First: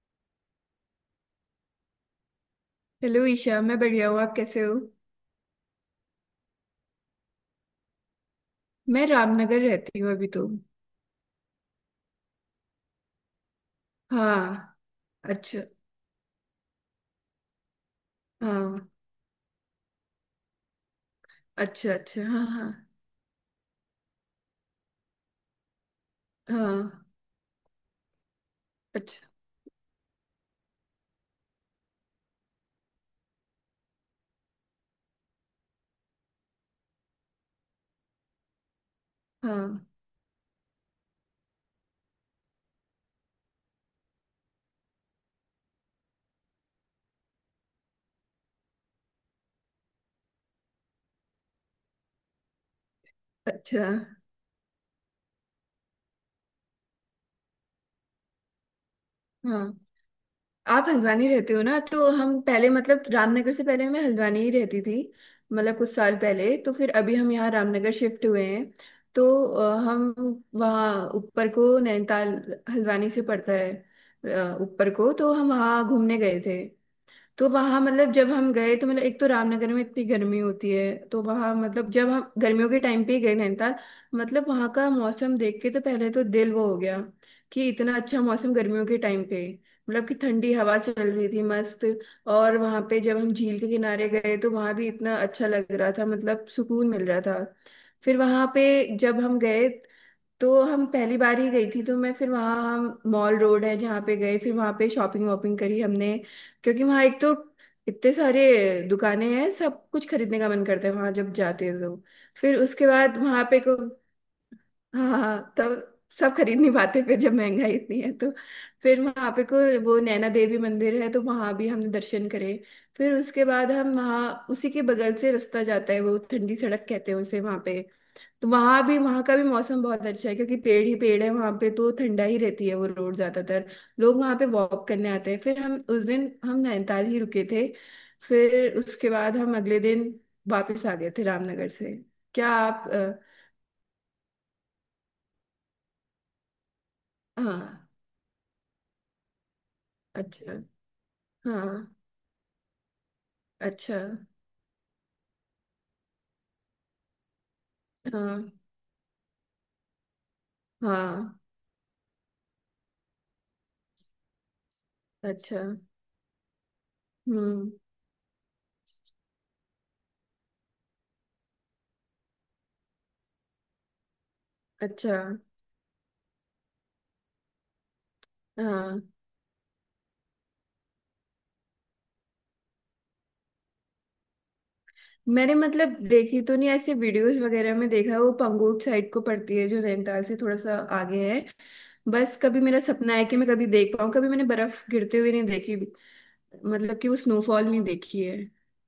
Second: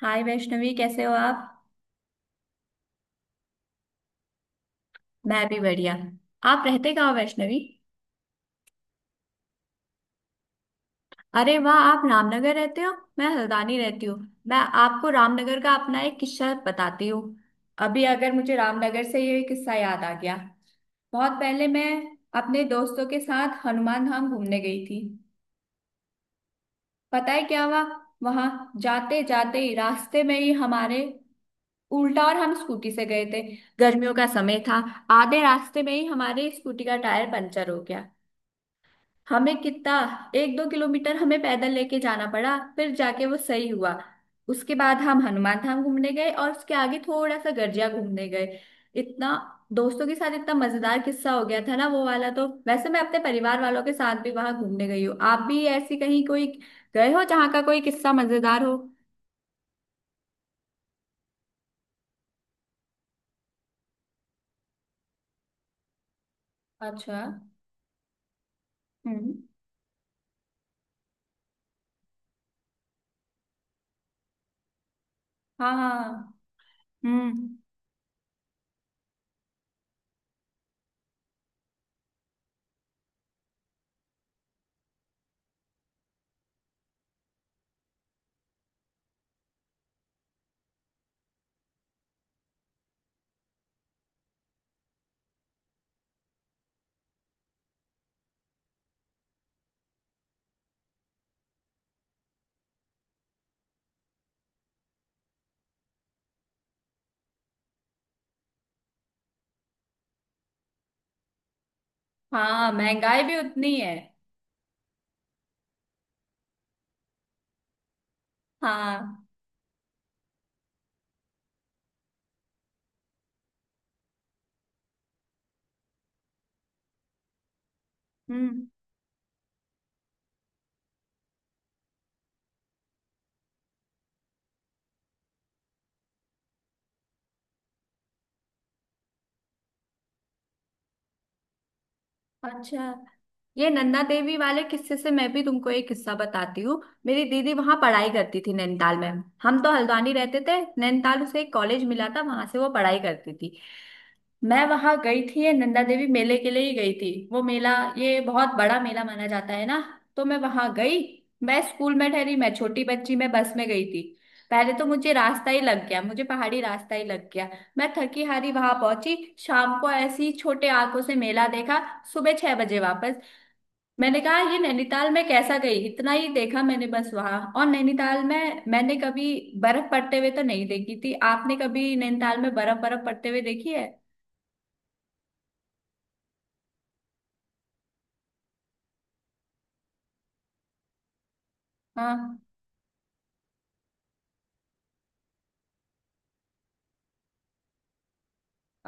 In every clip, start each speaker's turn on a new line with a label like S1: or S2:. S1: हाय वैष्णवी, कैसे हो आप।
S2: हेलो ईशा। मैं बढ़िया हूँ, आप कैसे हो।
S1: मैं भी बढ़िया। आप रहते कहाँ हो वैष्णवी।
S2: मैं रामनगर रहती हूँ अभी तो।
S1: अरे वाह, आप रामनगर रहते हो। मैं हल्द्वानी रहती हूँ। मैं
S2: हाँ।
S1: आपको रामनगर
S2: अच्छा।
S1: का अपना एक किस्सा बताती हूँ। अभी अगर मुझे
S2: हाँ।
S1: रामनगर से ये किस्सा याद आ गया। बहुत पहले मैं
S2: अच्छा, अच्छा, हाँ
S1: अपने
S2: हाँ।
S1: दोस्तों के साथ हनुमान धाम घूमने गई थी।
S2: हाँ।
S1: पता है क्या हुआ। वहां जाते
S2: अच्छा।
S1: जाते ही रास्ते में ही हमारे उल्टा, और हम स्कूटी से गए थे। गर्मियों का समय था। आधे रास्ते में ही हमारे स्कूटी का टायर पंचर हो गया। हमें
S2: हाँ।
S1: कितना एक दो किलोमीटर हमें पैदल लेके जाना पड़ा, फिर जाके वो सही हुआ। उसके बाद हम हनुमान धाम घूमने गए और उसके आगे थोड़ा सा गर्जिया घूमने गए। इतना दोस्तों के साथ इतना मजेदार किस्सा हो गया था ना वो वाला। तो वैसे मैं अपने परिवार वालों
S2: अच्छा।
S1: के साथ भी वहां घूमने गई हूँ। आप भी ऐसी कहीं कोई गए हो जहाँ का कोई किस्सा मजेदार हो।
S2: हाँ। आप हल्द्वानी रहते हो ना, तो हम पहले मतलब रामनगर से पहले मैं हल्द्वानी ही रहती थी, मतलब कुछ साल पहले। तो फिर अभी
S1: अच्छा।
S2: हम यहाँ रामनगर शिफ्ट हुए हैं। तो
S1: हम्म।
S2: हम वहाँ ऊपर को नैनीताल, हल्द्वानी से पड़ता है। ऊपर को तो हम
S1: हाँ
S2: वहाँ घूमने
S1: हाँ।
S2: गए थे। तो
S1: हम्म।
S2: वहां मतलब जब हम गए तो मतलब एक तो रामनगर में इतनी गर्मी होती है, तो वहां मतलब जब हम गर्मियों के टाइम पे ही गए नैनीताल, मतलब वहां का मौसम देख के तो पहले तो दिल वो हो गया कि इतना अच्छा मौसम गर्मियों के टाइम पे। मतलब कि ठंडी हवा चल रही थी मस्त। और वहां पे जब हम झील के किनारे गए तो वहां भी इतना अच्छा लग रहा था, मतलब सुकून मिल रहा था। फिर वहां पे जब हम गए तो हम पहली बार ही गई थी, तो मैं फिर वहाँ, हम मॉल रोड है जहाँ पे गए, फिर वहाँ पे शॉपिंग वॉपिंग करी हमने। क्योंकि वहाँ एक तो इतने सारे दुकानें हैं, सब कुछ खरीदने का मन करता है वहाँ जब जाते हैं तो। फिर
S1: हाँ,
S2: उसके बाद
S1: महंगाई भी
S2: वहाँ पे
S1: उतनी
S2: को
S1: है।
S2: हाँ हाँ हाँ, तब सब खरीद नहीं पाते फिर जब महंगाई इतनी है तो। फिर
S1: हाँ।
S2: वहाँ पे को वो नैना देवी मंदिर है, तो वहाँ भी हमने दर्शन करे। फिर उसके बाद हम वहाँ उसी के बगल से रास्ता जाता है, वो ठंडी सड़क कहते हैं उसे, वहाँ पे तो
S1: हम्म।
S2: वहां भी वहां का भी मौसम बहुत अच्छा है क्योंकि पेड़ ही पेड़ है वहां पे, तो ठंडा ही रहती है वो रोड ज्यादातर। लोग वहां पे वॉक करने आते हैं। फिर हम उस दिन हम नैनीताल ही रुके थे, फिर उसके बाद हम अगले दिन वापस आ गए थे रामनगर से। क्या आप
S1: अच्छा, ये नन्दा देवी वाले किस्से से मैं भी तुमको एक किस्सा बताती हूँ। मेरी दीदी वहां
S2: हाँ।
S1: पढ़ाई करती थी नैनीताल में। हम तो हल्द्वानी रहते
S2: अच्छा।
S1: थे, नैनीताल उसे एक
S2: हाँ।
S1: कॉलेज मिला था, वहां से वो पढ़ाई करती थी।
S2: अच्छा,
S1: मैं वहां गई थी, ये नंदा देवी मेले के लिए ही गई थी वो मेला। ये
S2: हाँ
S1: बहुत बड़ा मेला माना जाता है ना। तो मैं वहां गई।
S2: हाँ।
S1: मैं स्कूल में ठहरी, मैं छोटी बच्ची, मैं बस में गई थी। पहले तो मुझे रास्ता ही
S2: अच्छा।
S1: लग गया, मुझे पहाड़ी रास्ता ही लग गया।
S2: हम्म।
S1: मैं थकी हारी वहां पहुंची। शाम को ऐसी छोटे आंखों से मेला देखा, सुबह 6 बजे वापस। मैंने कहा ये नैनीताल
S2: अच्छा।
S1: में कैसा गई, इतना ही देखा मैंने बस वहां। और नैनीताल में मैंने
S2: हाँ।
S1: कभी बर्फ पड़ते हुए तो नहीं देखी थी। आपने कभी नैनीताल में बर्फ बर्फ पड़ते हुए देखी है।
S2: मैंने मतलब देखी तो नहीं, ऐसे वीडियोस वगैरह में देखा है। वो पंगोट साइड को पड़ती है जो नैनीताल से थोड़ा सा आगे है। बस
S1: हाँ।
S2: कभी मेरा सपना है कि मैं कभी देख पाऊँ, कभी मैंने बर्फ गिरते हुए नहीं देखी, मतलब कि वो स्नोफॉल नहीं देखी है।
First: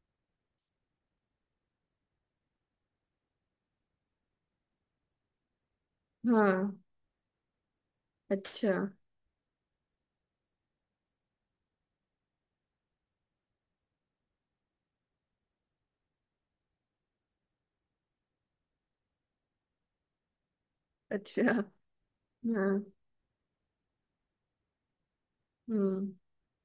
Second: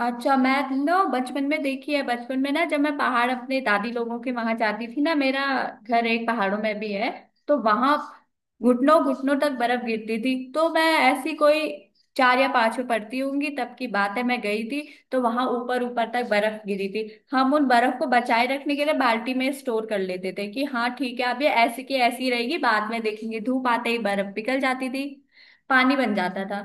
S1: अच्छा, मैं ना बचपन में देखी है। बचपन में ना जब मैं पहाड़ अपने दादी लोगों के वहां जाती थी ना, मेरा घर एक पहाड़ों में
S2: हाँ।
S1: भी है। तो वहां
S2: अच्छा।
S1: घुटनों घुटनों तक बर्फ गिरती थी। तो मैं ऐसी कोई 4 या 5 में पढ़ती होंगी तब की बात है, मैं गई थी। तो वहां ऊपर ऊपर तक बर्फ गिरी थी। हम उन बर्फ को बचाए रखने के लिए बाल्टी में स्टोर कर लेते थे कि हाँ ठीक है, अब ये
S2: अच्छा।
S1: ऐसी की ऐसी रहेगी,
S2: हाँ।
S1: बाद में देखेंगे। धूप आते ही बर्फ पिघल जाती थी, पानी
S2: हम्म।
S1: बन जाता था।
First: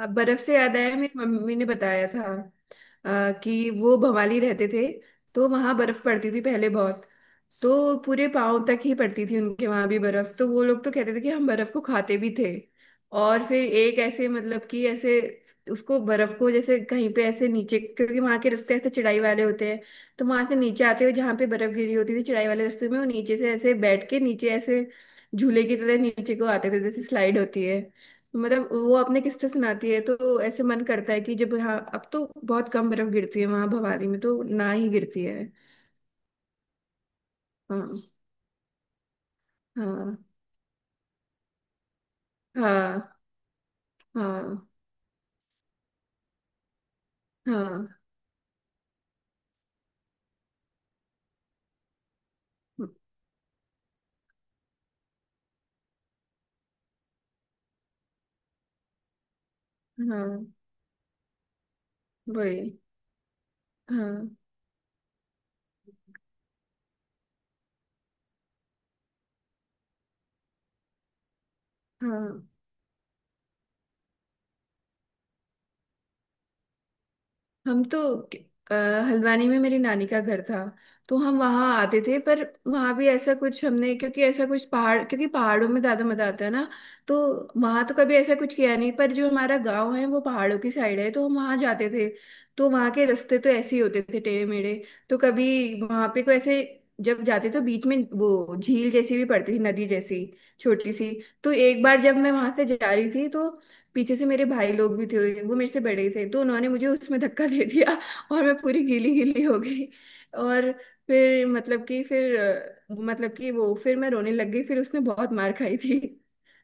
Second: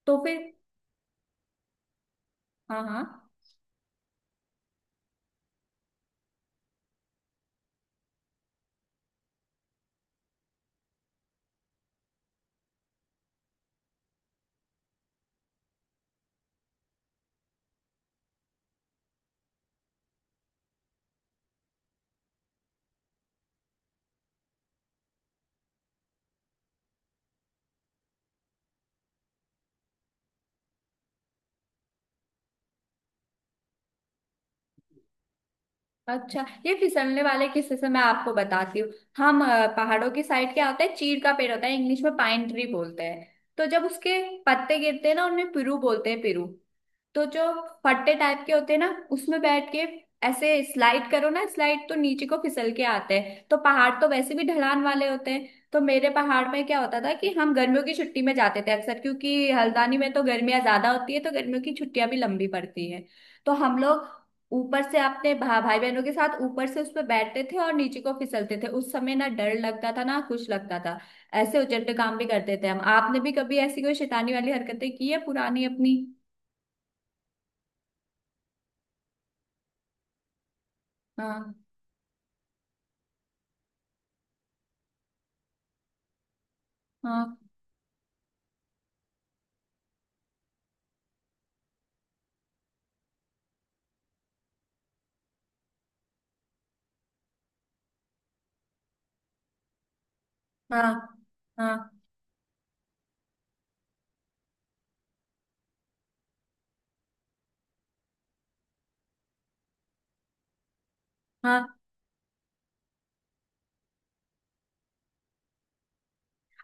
S2: अब
S1: तो फिर।
S2: बर्फ से याद आया, मेरी मम्मी ने बताया था
S1: हाँ हाँ।
S2: अ, कि वो भवाली रहते थे, तो वहां बर्फ पड़ती थी पहले बहुत। तो पूरे पाँव तक ही पड़ती थी उनके वहां भी बर्फ, तो वो लोग तो कहते थे कि हम बर्फ को खाते भी थे। और फिर एक ऐसे मतलब कि ऐसे उसको बर्फ को जैसे कहीं पे ऐसे नीचे, क्योंकि वहां के रास्ते ऐसे चढ़ाई वाले होते हैं, तो वहां से नीचे आते हुए जहाँ पे बर्फ गिरी होती थी चढ़ाई वाले रास्ते में, वो नीचे से ऐसे बैठ के नीचे ऐसे झूले की तरह नीचे को आते थे, जैसे स्लाइड होती है। तो मतलब वो आपने किस्से सुनाती है तो ऐसे मन करता है कि जब यहाँ अब तो बहुत कम बर्फ गिरती है, वहां भवाली में तो ना ही गिरती है।
S1: अच्छा, ये फिसलने वाले किस्से से मैं
S2: हाँ
S1: आपको बताती हूँ। हम पहाड़ों
S2: हाँ।
S1: की साइड क्या होता है, चीड़ का पेड़ होता है, इंग्लिश में पाइन ट्री बोलते
S2: हाँ
S1: हैं। तो जब उसके
S2: हाँ।
S1: पत्ते गिरते हैं ना, उनमें पिरू बोलते हैं, पिरू। तो जो
S2: हाँ
S1: फट्टे टाइप के होते हैं ना, उसमें बैठ के ऐसे स्लाइड करो ना, स्लाइड तो नीचे को फिसल के आते हैं। तो पहाड़ तो वैसे भी ढलान वाले होते हैं। तो मेरे पहाड़ में क्या होता था कि हम गर्मियों की छुट्टी में जाते थे अक्सर, क्योंकि हल्द्वानी में तो
S2: हाँ।
S1: गर्मियां ज्यादा होती है तो गर्मियों की छुट्टियां भी लंबी
S2: वही।
S1: पड़ती हैं। तो हम लोग
S2: हाँ
S1: ऊपर से अपने भाई बहनों के साथ ऊपर से उस पर बैठते थे और नीचे को फिसलते थे। उस समय ना डर लगता था ना कुछ लगता था। ऐसे उचट काम भी
S2: हाँ।
S1: करते थे हम। आपने भी कभी ऐसी कोई शैतानी वाली हरकतें की है पुरानी अपनी।
S2: हम तो अ, हल्द्वानी में मेरी नानी का घर था, तो हम
S1: हाँ
S2: वहाँ आते थे। पर वहाँ भी ऐसा कुछ हमने, क्योंकि ऐसा कुछ पहाड़, क्योंकि पहाड़ों में ज्यादा मजा आता है ना। तो
S1: हाँ
S2: वहाँ तो कभी ऐसा कुछ किया नहीं, पर जो हमारा गांव है वो पहाड़ों की साइड है तो हम वहाँ जाते थे। तो वहाँ के रास्ते तो ऐसे ही होते थे टेढ़े मेढ़े। तो कभी वहाँ पे कोई ऐसे जब जाते तो बीच में वो झील जैसी भी पड़ती थी, नदी जैसी,
S1: हाँ
S2: छोटी सी। तो एक
S1: हाँ
S2: बार जब मैं वहां से जा रही थी तो पीछे से मेरे भाई लोग भी थे, वो मेरे से बड़े थे तो उन्होंने मुझे उसमें धक्का दे दिया और मैं पूरी गीली गीली हो गई। और फिर
S1: हाँ।
S2: मतलब कि फिर मतलब कि वो फिर मैं रोने लग गई, फिर उसने बहुत मार खाई थी।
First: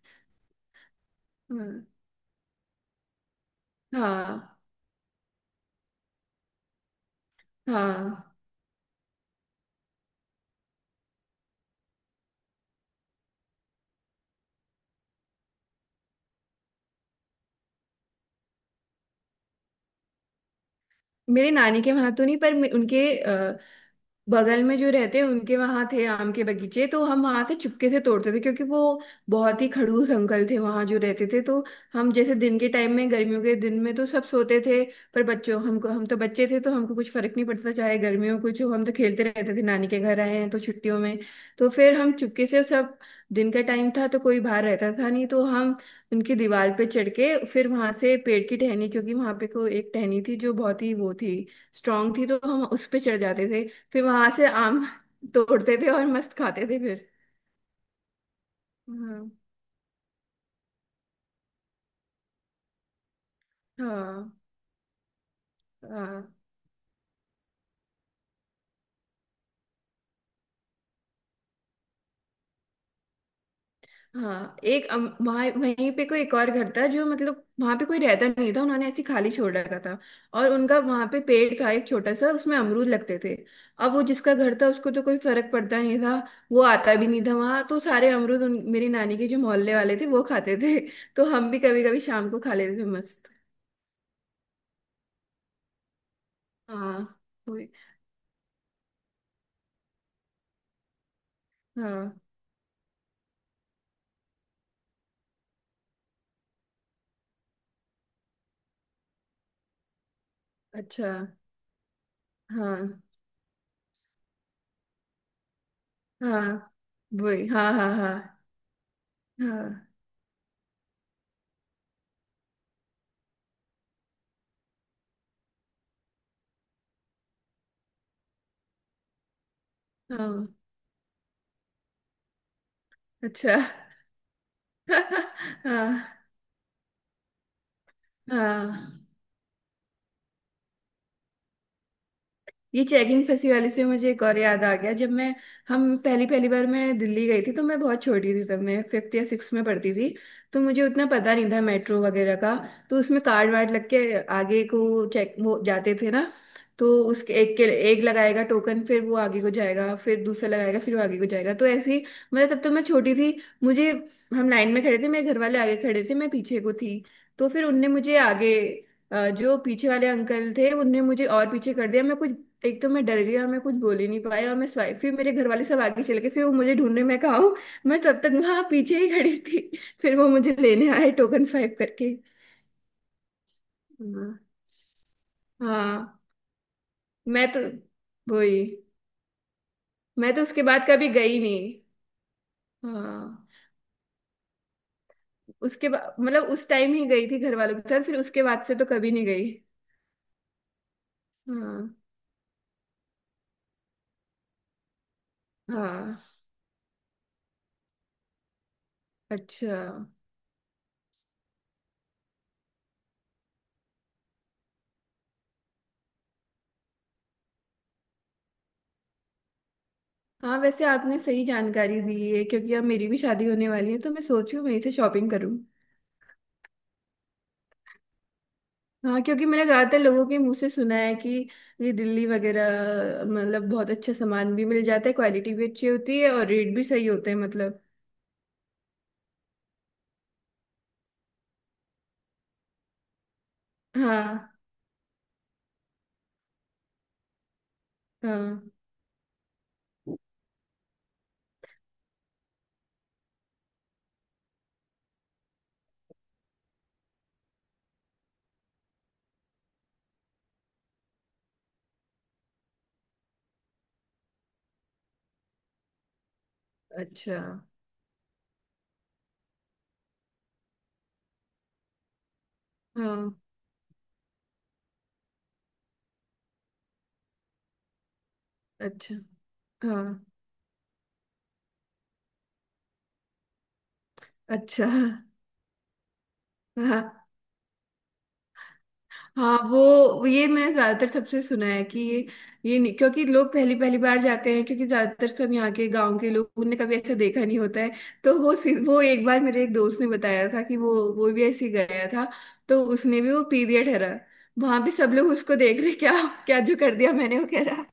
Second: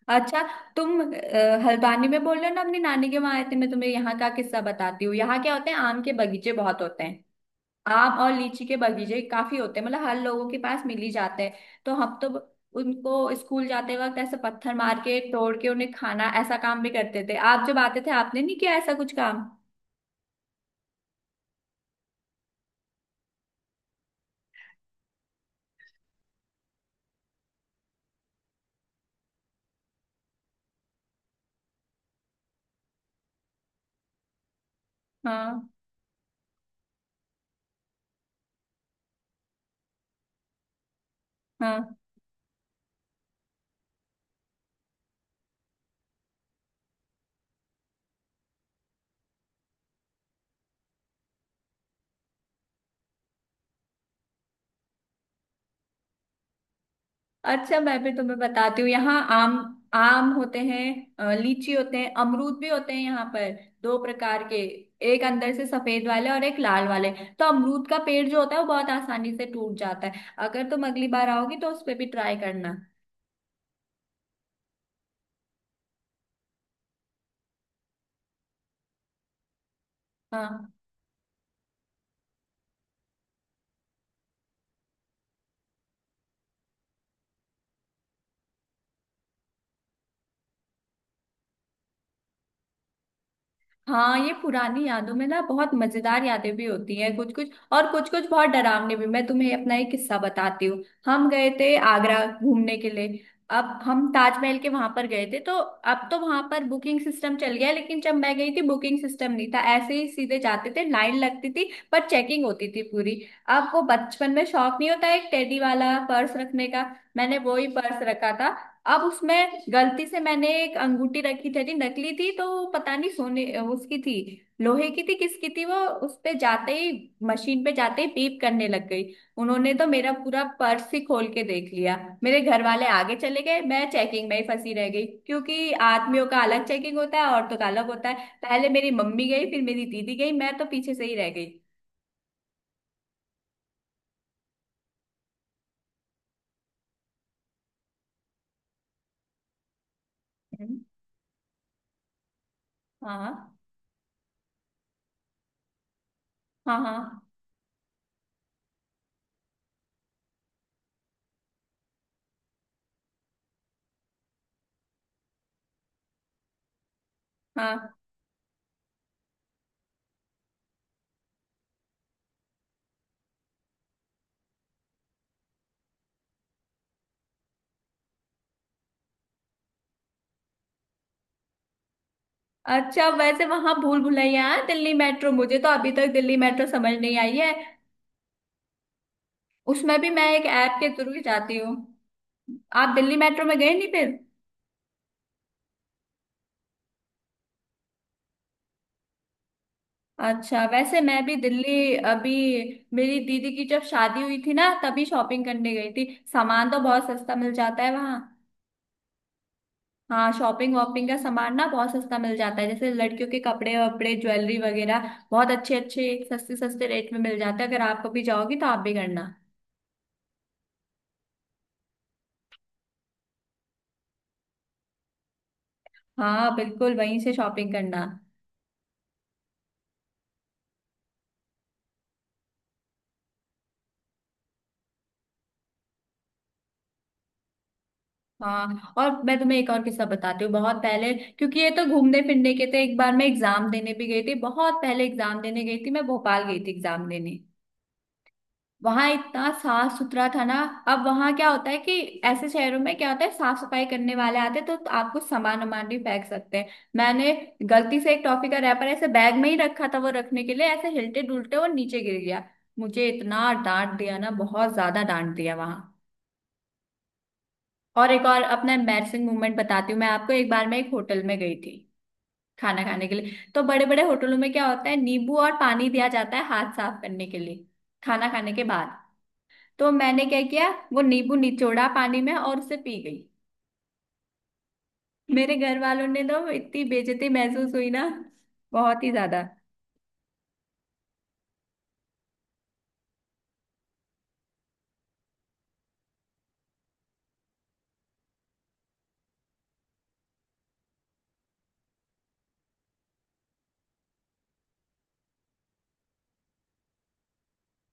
S1: अच्छा, तुम
S2: हाँ।
S1: हल्द्वानी में बोल रहे हो ना अपनी नानी के वहां आए थे। मैं तुम्हें यहाँ का
S2: हाँ।
S1: किस्सा बताती हूँ। यहाँ क्या होते हैं, आम के बगीचे बहुत होते हैं।
S2: हाँ।
S1: आम और लीची के बगीचे काफी होते हैं, मतलब हर लोगों के पास मिल ही जाते हैं। तो हम तो उनको स्कूल जाते वक्त ऐसे पत्थर मार के तोड़ के उन्हें खाना, ऐसा काम भी करते थे। आप जब आते थे आपने नहीं किया ऐसा कुछ काम।
S2: मेरे नानी के वहां तो नहीं, पर उनके बगल में जो रहते हैं उनके वहां थे आम के बगीचे, तो हम वहां से चुपके से तोड़ते थे। क्योंकि वो बहुत ही खड़ूस अंकल थे वहां जो रहते थे। तो हम जैसे दिन के टाइम में गर्मियों के दिन में तो सब सोते थे, पर बच्चों
S1: हाँ
S2: हमको, हम तो बच्चे थे तो हमको कुछ फर्क नहीं पड़ता था, चाहे गर्मियों कुछ हो हम तो खेलते रहते थे नानी के घर आए हैं तो छुट्टियों में। तो
S1: हाँ।
S2: फिर हम चुपके से सब, दिन का टाइम था तो कोई बाहर रहता था नहीं, तो हम उनकी दीवार पे चढ़ के फिर वहां से पेड़ की टहनी, क्योंकि वहां पे को एक टहनी थी जो बहुत ही वो थी, स्ट्रांग थी, तो हम उस पे चढ़ जाते थे, फिर वहां से आम तोड़ते थे और मस्त खाते थे फिर।
S1: अच्छा, मैं भी तुम्हें बताती हूँ, यहाँ
S2: हाँ।
S1: आम आम होते हैं, लीची होते हैं, अमरूद भी होते हैं यहाँ पर, दो
S2: हाँ।
S1: प्रकार के, एक अंदर से सफेद
S2: हाँ।
S1: वाले और एक लाल वाले। तो अमरूद का पेड़ जो होता है वो बहुत आसानी से टूट जाता है, अगर तुम अगली बार आओगी तो उस पे भी ट्राई करना।
S2: हाँ एक वहाँ वहीं पे कोई एक और घर था जो मतलब वहां पे कोई रहता नहीं था, उन्होंने ऐसे खाली छोड़ रखा था। और
S1: हाँ
S2: उनका वहां पे पेड़ था एक छोटा सा, उसमें अमरूद लगते थे। अब वो जिसका घर था उसको तो कोई फर्क पड़ता नहीं था, वो आता भी नहीं था वहां। तो सारे अमरूद मेरी नानी के जो मोहल्ले वाले थे वो खाते थे तो हम भी कभी कभी शाम को खा लेते थे मस्त।
S1: हाँ, ये पुरानी यादों में ना बहुत मजेदार यादें भी होती हैं,
S2: हाँ।
S1: कुछ कुछ,
S2: वही-
S1: और कुछ कुछ बहुत डरावनी भी। मैं तुम्हें अपना एक किस्सा बताती हूँ, हम गए थे
S2: हाँ।
S1: आगरा घूमने के लिए। अब हम ताजमहल के वहां पर गए थे, तो अब तो वहां पर बुकिंग सिस्टम चल गया है, लेकिन जब मैं गई थी बुकिंग सिस्टम नहीं था, ऐसे ही सीधे जाते थे,
S2: अच्छा।
S1: लाइन लगती थी पर चेकिंग होती थी
S2: हाँ।
S1: पूरी। अब वो बचपन में शौक नहीं होता एक टेडी वाला पर्स रखने
S2: हाँ।
S1: का। मैंने
S2: वही।
S1: वो ही
S2: हाँ। हाँ।
S1: पर्स रखा
S2: हाँ।
S1: था। अब उसमें
S2: हाँ।
S1: गलती से मैंने एक अंगूठी रखी थी जी, नकली थी तो वो पता नहीं सोने उसकी थी, लोहे की थी, किसकी थी वो। उस पे जाते ही, मशीन पे जाते ही पीप करने लग गई। उन्होंने तो मेरा पूरा
S2: हाँ।
S1: पर्स ही खोल के देख लिया। मेरे घर वाले आगे चले
S2: अच्छा।
S1: गए, मैं चेकिंग में ही फंसी रह गई, क्योंकि
S2: हाँ।
S1: आदमियों का अलग चेकिंग होता है, औरतों का अलग होता है।
S2: हाँ।
S1: पहले मेरी
S2: हाँ।
S1: मम्मी गई, फिर मेरी दीदी गई, मैं तो पीछे से ही रह गई।
S2: ये चेकिंग फंसी वाली से मुझे एक और याद आ गया, जब मैं हम पहली पहली बार मैं दिल्ली गई थी तो मैं बहुत छोटी थी तब, मैं फिफ्थ या सिक्स में पढ़ती थी तो
S1: हम्म,
S2: मुझे उतना पता नहीं था मेट्रो वगैरह का। तो उसमें कार्ड
S1: हाँ
S2: वार्ड लग के आगे को चेक वो जाते थे ना,
S1: हाँ
S2: तो
S1: हाँ
S2: उसके एक के एक लगाएगा टोकन फिर वो आगे को जाएगा, फिर दूसरा लगाएगा फिर वो आगे को जाएगा, तो ऐसे ही, मतलब तब तो मैं छोटी थी मुझे, हम लाइन में खड़े थे, मेरे घर वाले आगे खड़े थे मैं पीछे को थी। तो फिर उनने
S1: हाँ।
S2: मुझे आगे जो पीछे वाले अंकल थे उनने मुझे और पीछे कर दिया, मैं कुछ, एक तो मैं डर गई और मैं कुछ बोल ही नहीं पाई, और मैं स्वाइप, फिर मेरे घर वाले सब आगे चले गए फिर वो मुझे ढूंढने में कहा हूँ, मैं तब तक वहां पीछे ही खड़ी थी फिर वो मुझे लेने आए टोकन स्वाइप करके।
S1: अच्छा, वैसे वहां भूल
S2: हाँ
S1: भुलैया है दिल्ली मेट्रो, मुझे तो अभी तक
S2: हाँ,
S1: दिल्ली मेट्रो समझ नहीं आई
S2: मैं
S1: है,
S2: तो, वही,
S1: उसमें भी मैं
S2: मैं तो
S1: एक
S2: उसके
S1: ऐप
S2: बाद
S1: के
S2: कभी
S1: थ्रू ही
S2: गई
S1: जाती
S2: नहीं।
S1: हूँ। आप दिल्ली मेट्रो
S2: हाँ
S1: में गए नहीं फिर।
S2: उसके बाद मतलब उस टाइम ही गई थी घर वालों के साथ, फिर उसके बाद से तो कभी नहीं गई।
S1: अच्छा, वैसे मैं भी
S2: हाँ।
S1: दिल्ली अभी मेरी दीदी की जब शादी हुई थी ना तभी शॉपिंग करने गई थी।
S2: हाँ।
S1: सामान तो बहुत सस्ता मिल जाता है वहाँ।
S2: अच्छा।
S1: हाँ, शॉपिंग वॉपिंग का सामान ना बहुत सस्ता मिल जाता है, जैसे लड़कियों के कपड़े वपड़े, ज्वेलरी वगैरह बहुत अच्छे अच्छे सस्ते सस्ते रेट में मिल जाते हैं, अगर आप कभी जाओगी तो आप भी करना।
S2: हाँ वैसे आपने सही जानकारी दी है, क्योंकि अब मेरी भी शादी होने वाली है तो मैं सोच रही हूँ वहीं से शॉपिंग करूँ।
S1: हाँ बिल्कुल, वहीं से शॉपिंग करना।
S2: हाँ क्योंकि मैंने ज्यादातर लोगों के मुंह से सुना है कि ये दिल्ली वगैरह मतलब बहुत अच्छा सामान भी मिल जाता है, क्वालिटी भी अच्छी होती है और रेट भी सही होते हैं मतलब।
S1: हाँ, और मैं तुम्हें एक और किस्सा बताती हूँ, बहुत पहले, क्योंकि ये तो घूमने फिरने के थे, एक बार मैं एग्जाम देने भी गई थी।
S2: हाँ।
S1: बहुत पहले एग्जाम देने गई थी, मैं भोपाल गई थी एग्जाम देने।
S2: हाँ।
S1: वहां इतना साफ सुथरा था ना। अब वहां क्या होता है कि ऐसे शहरों में क्या होता है, साफ सफाई करने वाले आते हैं तो आपको सामान वामान भी फेंक सकते हैं। मैंने गलती से एक टॉफी का रैपर ऐसे बैग में ही रखा था, वो रखने के लिए ऐसे हिलते डुलते वो नीचे गिर गया। मुझे इतना डांट दिया ना, बहुत ज्यादा डांट दिया वहां।
S2: अच्छा।
S1: और एक और अपना एम्बैरसिंग मोमेंट बताती हूँ मैं आपको, एक बार मैं एक होटल में गई थी खाना खाने के
S2: हाँ।
S1: लिए। तो बड़े बड़े होटलों में क्या होता है, नींबू और पानी दिया जाता है हाथ साफ करने के लिए खाना खाने के बाद।
S2: अच्छा।
S1: तो
S2: हाँ।
S1: मैंने क्या किया, वो नींबू निचोड़ा पानी में और उसे पी गई।
S2: अच्छा।
S1: मेरे घर वालों ने तो इतनी बेइज्जती
S2: हाँ।
S1: महसूस हुई ना, बहुत ही ज्यादा।
S2: हाँ वो ये मैंने ज्यादातर सबसे सुना है कि ये नहीं, क्योंकि लोग पहली पहली बार जाते हैं क्योंकि ज्यादातर सब यहाँ के गांव के लोग उनने कभी ऐसा देखा नहीं होता है। तो वो वो एक बार मेरे एक दोस्त ने बताया था कि वो भी ऐसे ही गया था, तो उसने भी वो पी दिया ठहरा। वहां पे सब लोग उसको देख रहे क्या, क्या जो कर दिया मैंने, वो कह रहा।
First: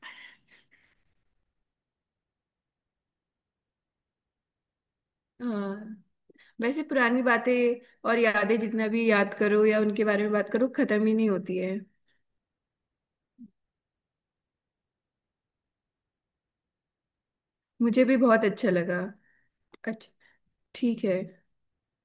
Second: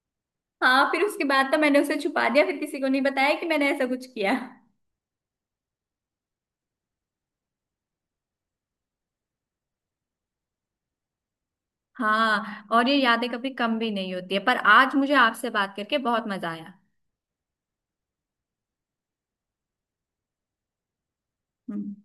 S1: हाँ फिर उसके बाद तो मैंने उसे छुपा दिया, फिर किसी को नहीं बताया कि मैंने ऐसा कुछ किया।
S2: हाँ वैसे पुरानी बातें और यादें जितना भी याद करो या उनके बारे में बात करो खत्म ही नहीं होती है।
S1: हाँ, और ये यादें कभी कम भी नहीं होती है, पर आज मुझे आपसे बात करके बहुत मजा आया।
S2: मुझे भी बहुत अच्छा लगा। अच्छा। ठीक है।
S1: हम्म।